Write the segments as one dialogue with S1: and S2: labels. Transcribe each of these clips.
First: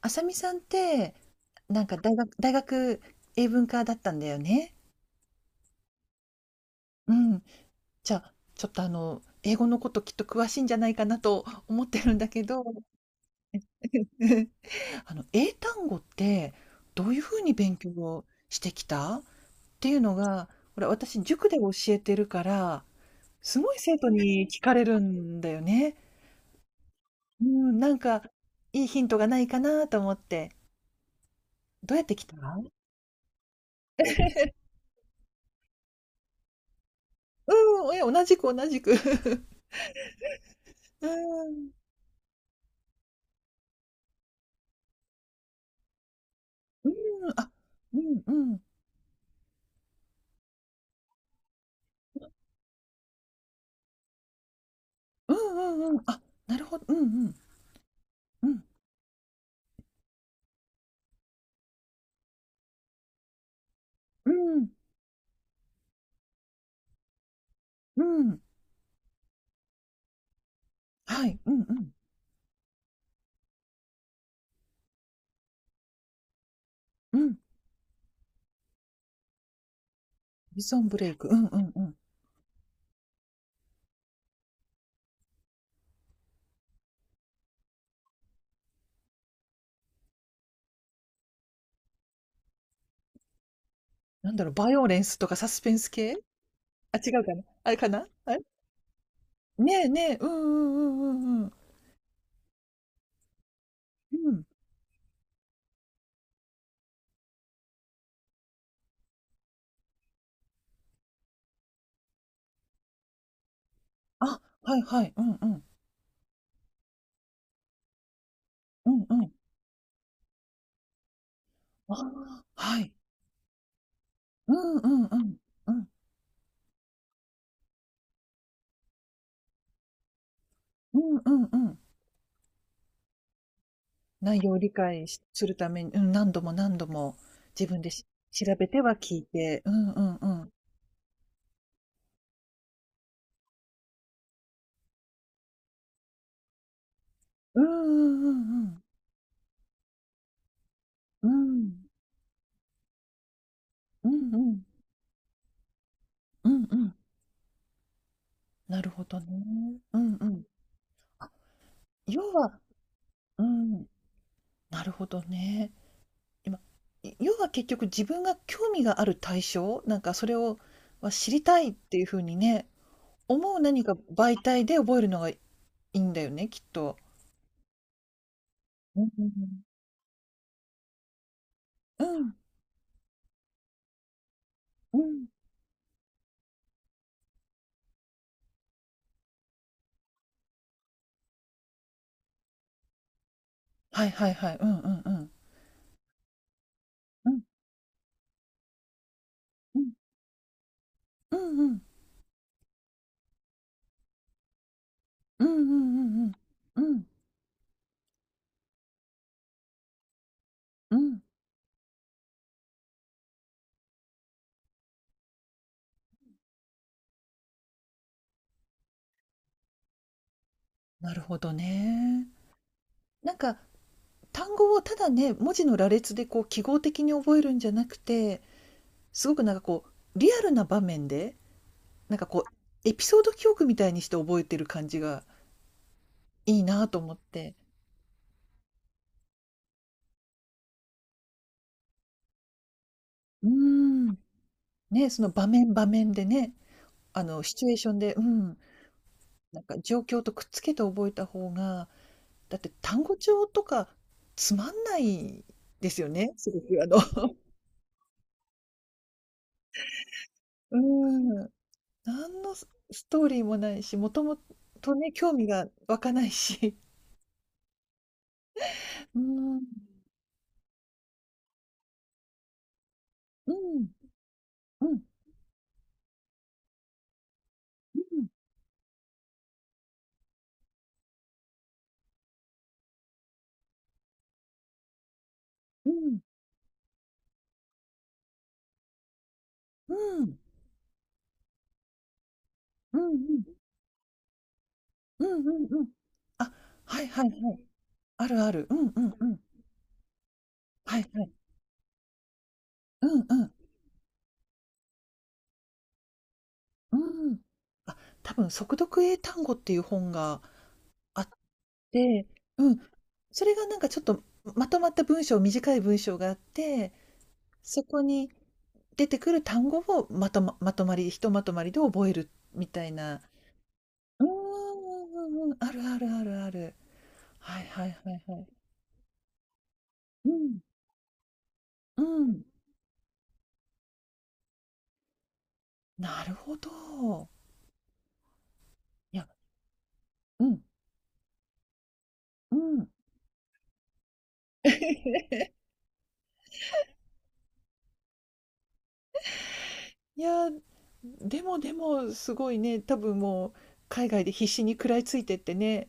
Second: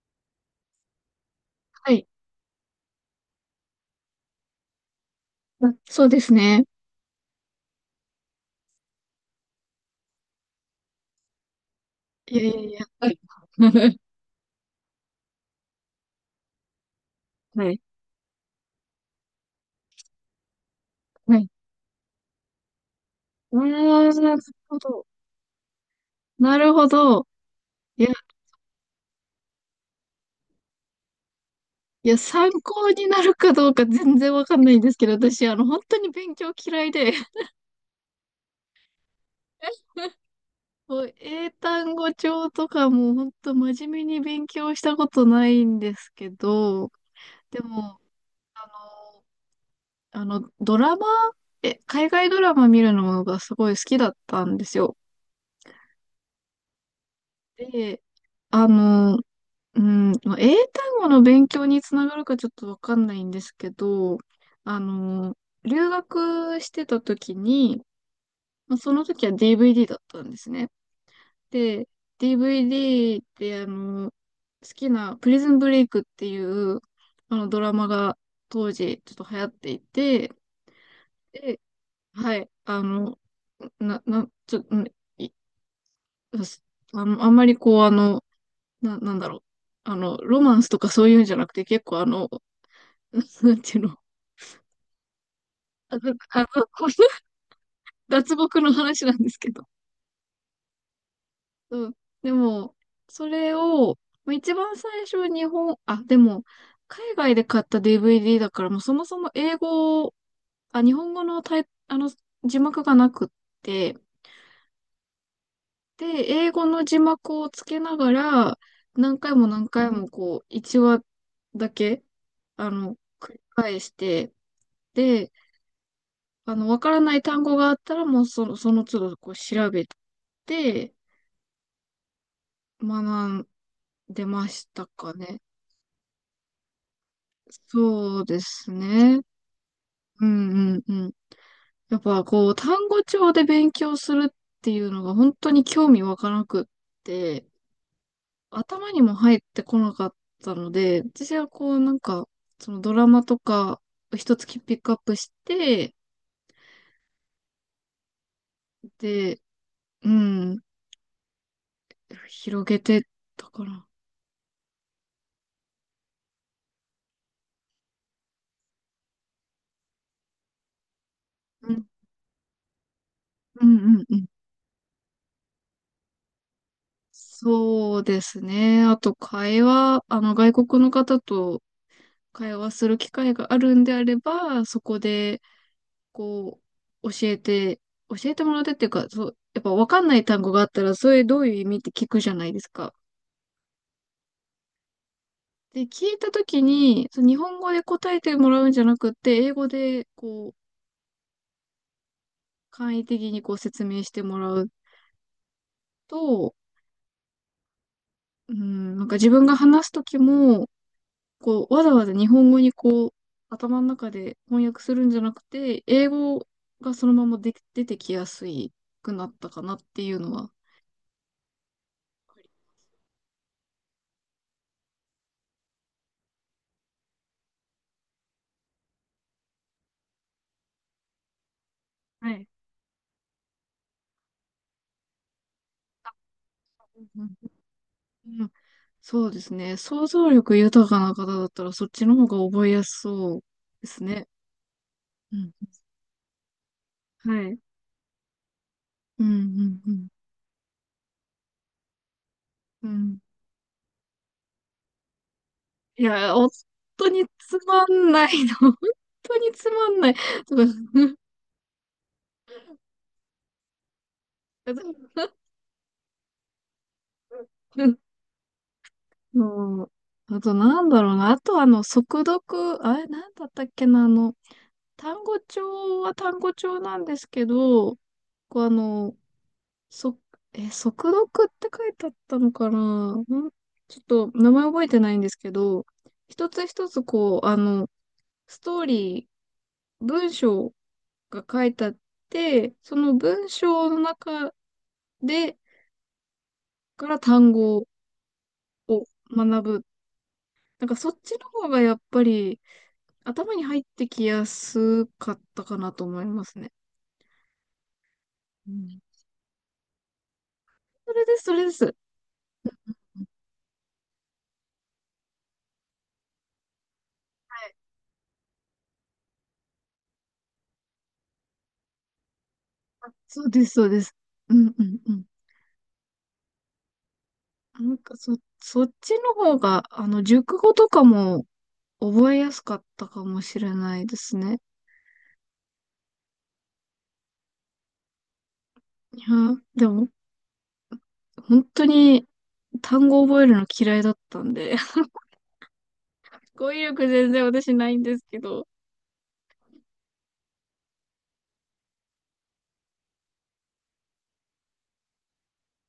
S1: あさみさんって、なん
S2: は
S1: か
S2: い。
S1: 大学英文科だったんだよね。
S2: あ、そうですね。
S1: うん。じゃあ、ちょっと英語のこときっと詳しいんじゃないかなと思ってるんだ
S2: いや
S1: け
S2: いや
S1: ど、
S2: いや。はい。
S1: 英単語ってどういうふうに
S2: は
S1: 勉
S2: い。
S1: 強をしてきたっていうのが、これ私
S2: はい。
S1: 塾で教えてるから、
S2: あ
S1: すごい生徒
S2: あ、なる
S1: に聞か
S2: ほ
S1: れる
S2: ど。
S1: んだよね。
S2: なるほど。
S1: うん、なん
S2: いや、
S1: かいいヒントがないかなと思って。どうやっ
S2: い
S1: て
S2: や、
S1: きた
S2: 参考になるかどうか全然わかんないんですけど、私、本当に勉強嫌いで、
S1: うん、同じく同じく。
S2: も
S1: う
S2: う英
S1: ん、
S2: 単語帳とかも本当真面目に勉強したことないんですけ
S1: う
S2: ど、
S1: ーん、あ、
S2: で
S1: う
S2: も、
S1: んうん。
S2: あの、あの、ドラマ、え、海外ドラマ見るのがすごい好きだったんですよ。
S1: うんうんうん。あ、なるほど。うんうん。
S2: で、
S1: うん。
S2: あの、うん、まあ英単語の勉強につながるかちょっとわかんないんですけど、
S1: うん。
S2: あの、留学してた時に、
S1: うん。
S2: まあ、その時は DVD だったんですね。
S1: はい。うんう
S2: で、
S1: ん。
S2: DVD って好きなプリズンブレイクっていう
S1: う
S2: あ
S1: ん。
S2: のドラマが当時ちょっと流行っていて、
S1: ビジョンブレイク。うんう
S2: で、
S1: んうん。
S2: はい、あの、な、な、ちょ、うんいあの、あんまりこうなんだろう。ロマンスとかそういうんじゃなくて結構なんていうの
S1: なんだろう、バイオレンスとかサスペンス
S2: あの、
S1: 系？
S2: あの、これ
S1: あ、違うかな？あれかな？
S2: 脱
S1: あれ？
S2: 獄の話なんですけど。
S1: ねえねえ。うんうんうんうんうん。
S2: うん。でも、それを、
S1: う
S2: まあ
S1: ん。
S2: 一番最初日本、あ、でも、海外で買った DVD だから、もうそもそも英語、あ、日本語のタイ、あの、字幕がなくって、
S1: あ、はいはい。うんうん。
S2: で、英語の字幕をつけながら、
S1: うんう
S2: 何
S1: ん。
S2: 回も何回もこう、1話だ
S1: あ
S2: け、
S1: あ、はい。
S2: 繰り返して、
S1: うんうんう
S2: で、
S1: ん。うんあはい、
S2: わからない単語があったら、もうその都度こう調べて
S1: うんうんうん。
S2: 学んで
S1: 内
S2: ま
S1: 容を
S2: し
S1: 理
S2: た
S1: 解
S2: か
S1: し
S2: ね。
S1: するために、うん、何度も何度も自分で
S2: そうで
S1: 調べ
S2: す
S1: ては聞
S2: ね。
S1: いて。うんうん
S2: う
S1: うん。
S2: んうんうん。やっぱこう、単語帳で勉強するっていうのが本当に興味わからなくって、
S1: うんうん
S2: 頭にも入ってこなかったので、
S1: うん
S2: 私は
S1: う
S2: こう
S1: ん。
S2: なんか、そのドラマとか
S1: うん。うん
S2: 一
S1: う
S2: つピ
S1: ん。
S2: ックアップして、
S1: うんうん。なるほど
S2: で、
S1: ね。う
S2: う
S1: んうん。
S2: ん、
S1: 要は
S2: 広げて
S1: う
S2: たか
S1: ん、
S2: な。
S1: なるほどね。今、要は結局自分が興味がある対象、なんかそれをは知りた
S2: う
S1: いっ
S2: ん、
S1: ていう風にね、思う
S2: うん
S1: 何か
S2: うんうん。
S1: 媒体で覚えるのがいいんだよね、きっと。
S2: そうですね。あ
S1: うん
S2: と、
S1: うん
S2: 会話、あの、外国の方と
S1: うん。
S2: 会話する機会があるんであれば、そこ
S1: うん、うん。
S2: で、こう、教えてもらってっていうか、そう、やっぱ分かんない単語があったら、それどういう意味って聞くじゃないですか。
S1: はいはいはい。うんうんうん。
S2: で、聞いたときに、そう
S1: う
S2: 日
S1: ん
S2: 本語で答えてもらうんじゃなくって、英語
S1: うん。
S2: で、こう、
S1: うんうん。
S2: 簡易的にこう説明してもらう
S1: うんうんうん
S2: と、
S1: うん。うん。
S2: うん、なんか自分が話すときも、
S1: うん。
S2: こう、わざわざ日本語にこう、頭の中で翻訳するんじゃなくて、英語がそのままで出てきやすいくなったかなっていうのは。
S1: なるほどね。なんか単語をただね、文字の羅列でこう記号的に覚えるんじゃなくて、すごくなんかこうリアルな場面でなんか
S2: は
S1: こ
S2: い。
S1: うエピソード記憶みたいにして覚えてる感じがいいなと思っ
S2: うん
S1: て。
S2: うん、そうですね。想像力豊かな方だったら、そっちの方が覚えやすそう
S1: う
S2: です
S1: ーん。
S2: ね。
S1: ね、その
S2: う
S1: 場
S2: ん。
S1: 面場面でね、あ
S2: は
S1: のシ
S2: い。
S1: チュエーションで、うん、
S2: うん、う
S1: なんか
S2: ん、う
S1: 状
S2: ん。
S1: 況とくっつけて覚えた方が、だって
S2: う
S1: 単語
S2: ん、
S1: 帳とかつまんないです
S2: い
S1: よね、
S2: や、本
S1: すごくあの
S2: 当に つまんないの。本当につまんない。とか
S1: うん。何のストーリーもないし、もともとね、興味が湧かないし。うーん、
S2: そう。あと、なんだろうな。あと、速読、あれ、なんだっ
S1: う
S2: たっけ
S1: ん、
S2: な。
S1: うん、うん、
S2: 単語帳は単語帳なんですけど、こう、そ、速読って書いてあったのかな。ちょっと、名前覚えてないんですけど、
S1: うん、うん、
S2: 一つ一つ、こう、ストーリ
S1: う
S2: ー、文
S1: ん、
S2: 章が書いてあって、そ
S1: うん、
S2: の
S1: うん、
S2: 文章の中
S1: うん、
S2: で、
S1: うん。うんあ、は
S2: か
S1: い
S2: ら
S1: はいは
S2: 単
S1: い。
S2: 語
S1: あるある。うんう
S2: を
S1: んうん。
S2: 学ぶ。なんか、
S1: はい
S2: そ、っ
S1: はい。
S2: ちの方がやっぱり、
S1: うんうん。
S2: 頭に入ってきやすかったかなと思いますね。
S1: うん。あ、多分
S2: う
S1: 速
S2: ん。
S1: 読英単語っていう本が
S2: そ
S1: あ
S2: れ
S1: っ
S2: です、それです。
S1: て、うん。それがなんかちょっとまとまった文章、短い文章があって、そこに出てくる単語をまとまり、ひとまとまりで覚えるみたいな。
S2: そうです、そうです。
S1: うんう
S2: うんうんう
S1: ん
S2: ん。
S1: うんうん。あるあるあるある。はいは
S2: な
S1: い
S2: ん
S1: は
S2: か
S1: いはい。
S2: そっちの方が、
S1: う
S2: 熟
S1: ん、
S2: 語とかも
S1: う
S2: 覚え
S1: ん。
S2: やすかったかもしれないですね。
S1: なるほど。い
S2: いや、
S1: や、
S2: でも、
S1: うん、
S2: 本当に
S1: うん。
S2: 単語覚えるの嫌いだったんで、語彙力全然私ないんですけど。
S1: いや、でもすごいね、多分もう海外で必死に食らいついてってね、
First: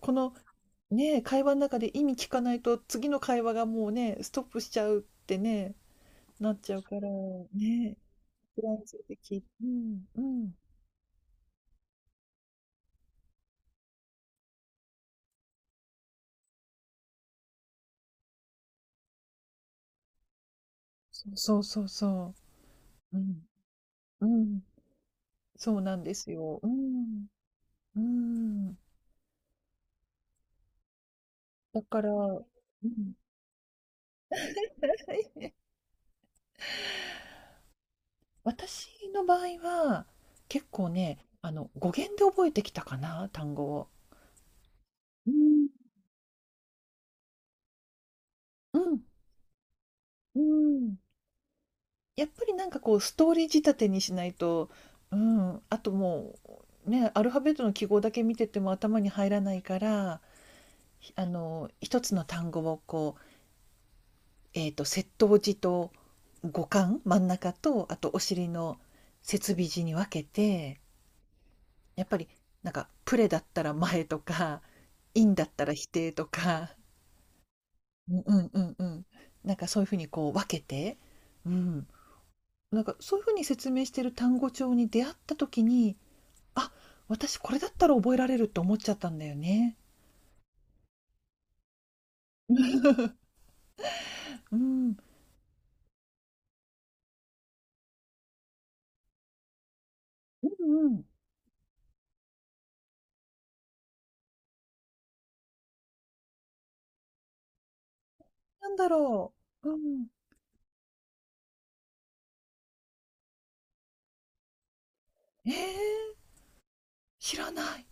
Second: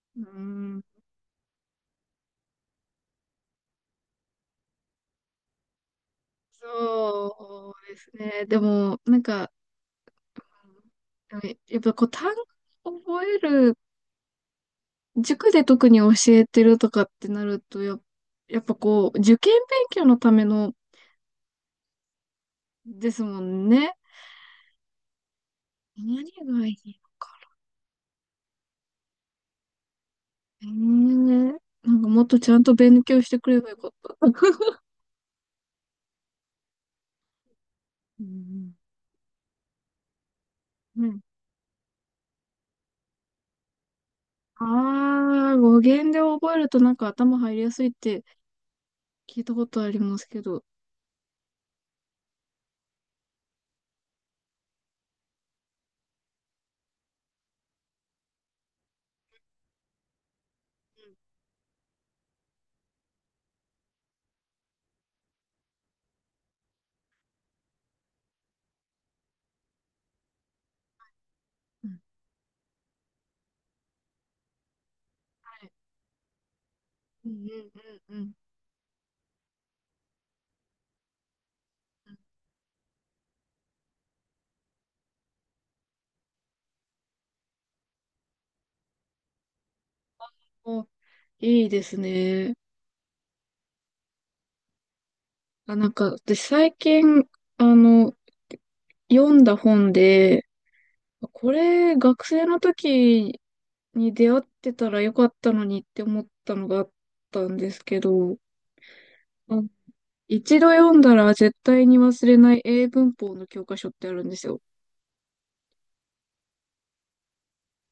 S1: こ
S2: う
S1: の
S2: ん、
S1: ね、会話の中で意味聞かないと次の会話がもうね、ストップしちゃうってね、なっちゃうから、
S2: そうで
S1: ね、
S2: すね。で
S1: 食らいつ
S2: も、
S1: いて
S2: なん
S1: き、
S2: か、
S1: うんうん。
S2: やっぱこう単語覚える塾で特に教えてるとかってなると、やっぱこう、受験勉強のための
S1: そうそうそうそ
S2: で
S1: う。う
S2: すも
S1: ん、
S2: んね。
S1: うん。そうなんで
S2: 何
S1: すよ。
S2: が
S1: う
S2: いいの
S1: ん、
S2: か
S1: うん。
S2: ね。
S1: だ
S2: な
S1: か
S2: んか
S1: ら、
S2: もっと
S1: う
S2: ちゃんと勉
S1: ん。
S2: 強してくればよかった。うん
S1: 私の場合は、結構
S2: う
S1: ね、
S2: ん。
S1: 語源で覚えてきたかな、単語を。
S2: あ
S1: う
S2: あー、
S1: ん。
S2: 語源で覚えるとなんか頭入りやすいって
S1: うん、
S2: 聞いたことあります
S1: う
S2: けど。
S1: ん。やっぱりなんかこうストーリー仕立てにしないと、うん、あともう、ね、アルファベットの記号だけ見てても頭に入らないから、ひあの、一つの単語をこう、接頭字と語幹、真ん中と、あとお尻の接尾字に分けて、
S2: うんうんうん、
S1: やっぱりなんかプレだったら前とか、インだっ
S2: は
S1: た
S2: い。
S1: ら否定とか、
S2: うんうん
S1: う
S2: う
S1: ん
S2: ん
S1: うんうんうん。なんかそういうふうにこう分けて、うん。
S2: うん。
S1: なんかそういうふうに説明してる単語帳に出会った時に、あ、私これだったら覚えられるって思っちゃったんだよね。
S2: お、いいですね。
S1: うん。うん
S2: あ、なんか私最近、あの、読んだ本で、
S1: うん。
S2: これ、学生の時に出会ってたらよかったのにって思ったのがあったんですけど、
S1: なんだろ
S2: あ
S1: う。うん。
S2: 一度読んだら絶対に忘れない英文法の教科書ってあるんですよ。
S1: えー知らない。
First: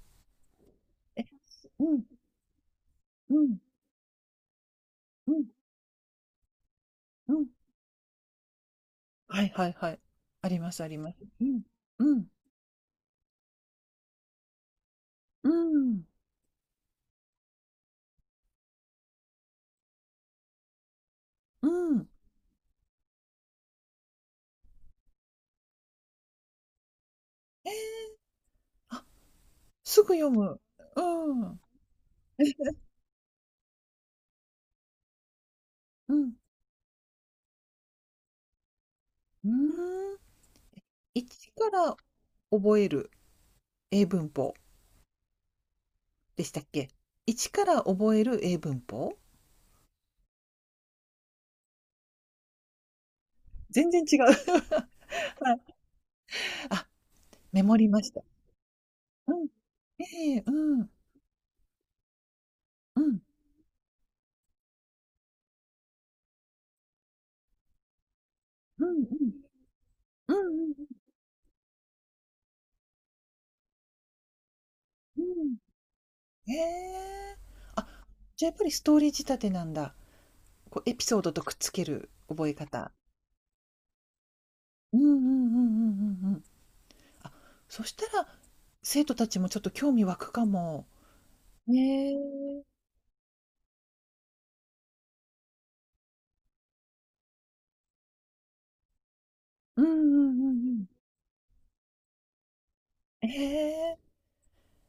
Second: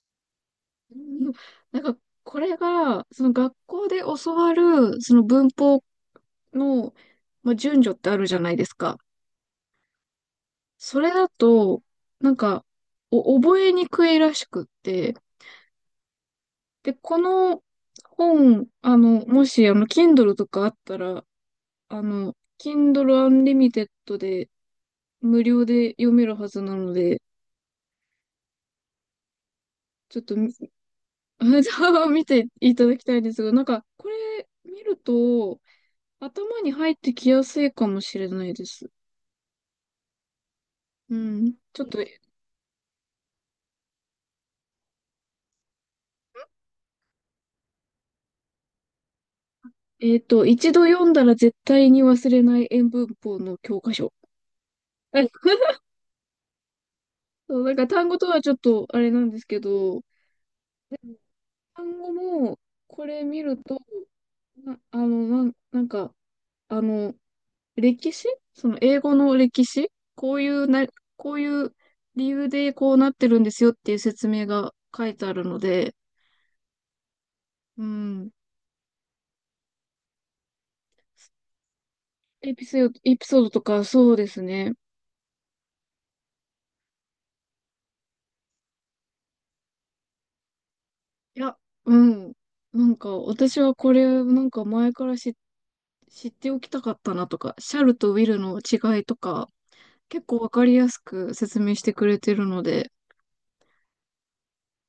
S2: う
S1: え、
S2: ん、なん
S1: う
S2: か、
S1: ん、
S2: これが、その
S1: う
S2: 学
S1: ん、
S2: 校で教わる、その
S1: うん、
S2: 文法の、
S1: うん。
S2: まあ、順序ってあるじゃないですか。
S1: はいはいはい。ありますあり
S2: それ
S1: ます。
S2: だ
S1: うん、
S2: と、
S1: うん、
S2: なんか、お覚えにくいらしくって、
S1: うん、
S2: で、この本、もし、Kindle とかあったら、
S1: うん。
S2: Kindle Unlimited で無料で読めるはずなので、
S1: ええ。すぐ
S2: ちょっ
S1: 読
S2: と
S1: む。うん。
S2: 見ていただきたいんですが、なんか、これ見ると、
S1: うん。
S2: 頭に入ってきやすいかもしれないです。
S1: うーん。
S2: う
S1: 一
S2: ん。
S1: か
S2: ちょっ
S1: ら
S2: と、
S1: 覚える英文法でしたっけ？一から覚える英文法？
S2: 一度読んだら絶対に忘れない英文法の教
S1: 全
S2: 科
S1: 然
S2: 書。
S1: 違う。はい。あ、
S2: そ
S1: メ
S2: う、なん
S1: モ
S2: か
S1: りま
S2: 単
S1: し
S2: 語
S1: た。
S2: とはちょっとあれなん
S1: う
S2: です
S1: ん。
S2: けど、
S1: ええ、うん。う
S2: 単語も
S1: ん。
S2: これ見ると、な、あの、なん、なんか、あの、歴史その
S1: う
S2: 英
S1: んうん。
S2: 語の歴史
S1: う
S2: こ
S1: ん
S2: うい
S1: う
S2: う
S1: んう
S2: な、
S1: ん。
S2: こういう理由でこうなってるんですよっていう説明が書い
S1: うん
S2: て
S1: うん
S2: あ
S1: うんう
S2: る
S1: ん、
S2: ので、
S1: へえ。
S2: う
S1: あ、
S2: ん。
S1: じゃ、やっぱりストーリー仕立てなんだ。こうエピソードとくっつける覚え方。
S2: エピソードとかそうですね。
S1: うんうんうんうんうんうん。あ、そしたら、生徒たちもちょっと興味湧くかも。
S2: いや、う
S1: ね
S2: ん。
S1: え。
S2: なんか私はこれなんか前から知っておきたかったなとか、シャルとウィルの違いとか、
S1: うんう
S2: 結構
S1: ん
S2: わ
S1: う
S2: か
S1: んう
S2: り
S1: ん。
S2: やすく説明してくれてるので、
S1: ええ、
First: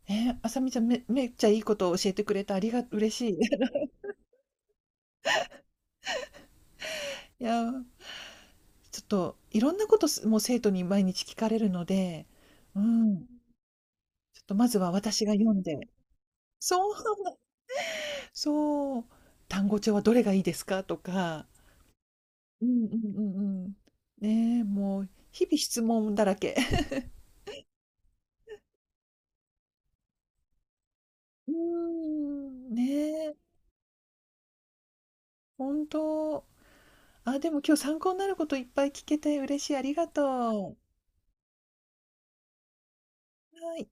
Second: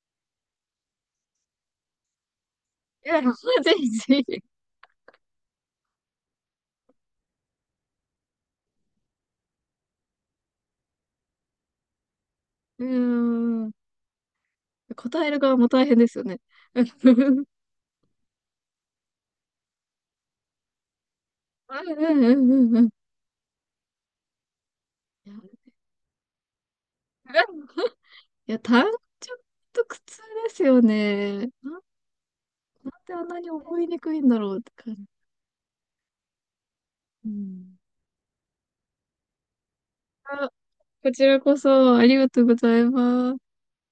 S1: ねあさみちゃん、めっちゃいいことを教えてくれてありが
S2: い
S1: 嬉
S2: や、
S1: しい。
S2: ぜ ひぜひ。
S1: いやー、ちょっといろんなこともう生徒に毎日聞かれるので、う
S2: うー
S1: ん、
S2: ん。
S1: ちょっとまずは
S2: 答
S1: 私
S2: え
S1: が
S2: る
S1: 読
S2: 側
S1: ん
S2: も大
S1: で、
S2: 変ですよね。
S1: そう、
S2: うん
S1: そう、単語帳はどれがいいですかとか、
S2: うんうん
S1: う
S2: うんう
S1: んう
S2: ん、
S1: んうんうん。ねえ、もう
S2: いや、
S1: 日々質問だらけ。
S2: 単純と苦痛ですよね。
S1: うー
S2: なん
S1: ん、
S2: であん
S1: ねえ、
S2: なに覚えにくいんだろうって感じ。
S1: ほん
S2: う
S1: あ、でも今
S2: ん。
S1: 日参考になることいっぱい聞けて嬉しい、ありが
S2: あ
S1: とう。
S2: こちらこそありがとうございます。
S1: はい。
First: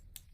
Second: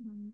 S2: うん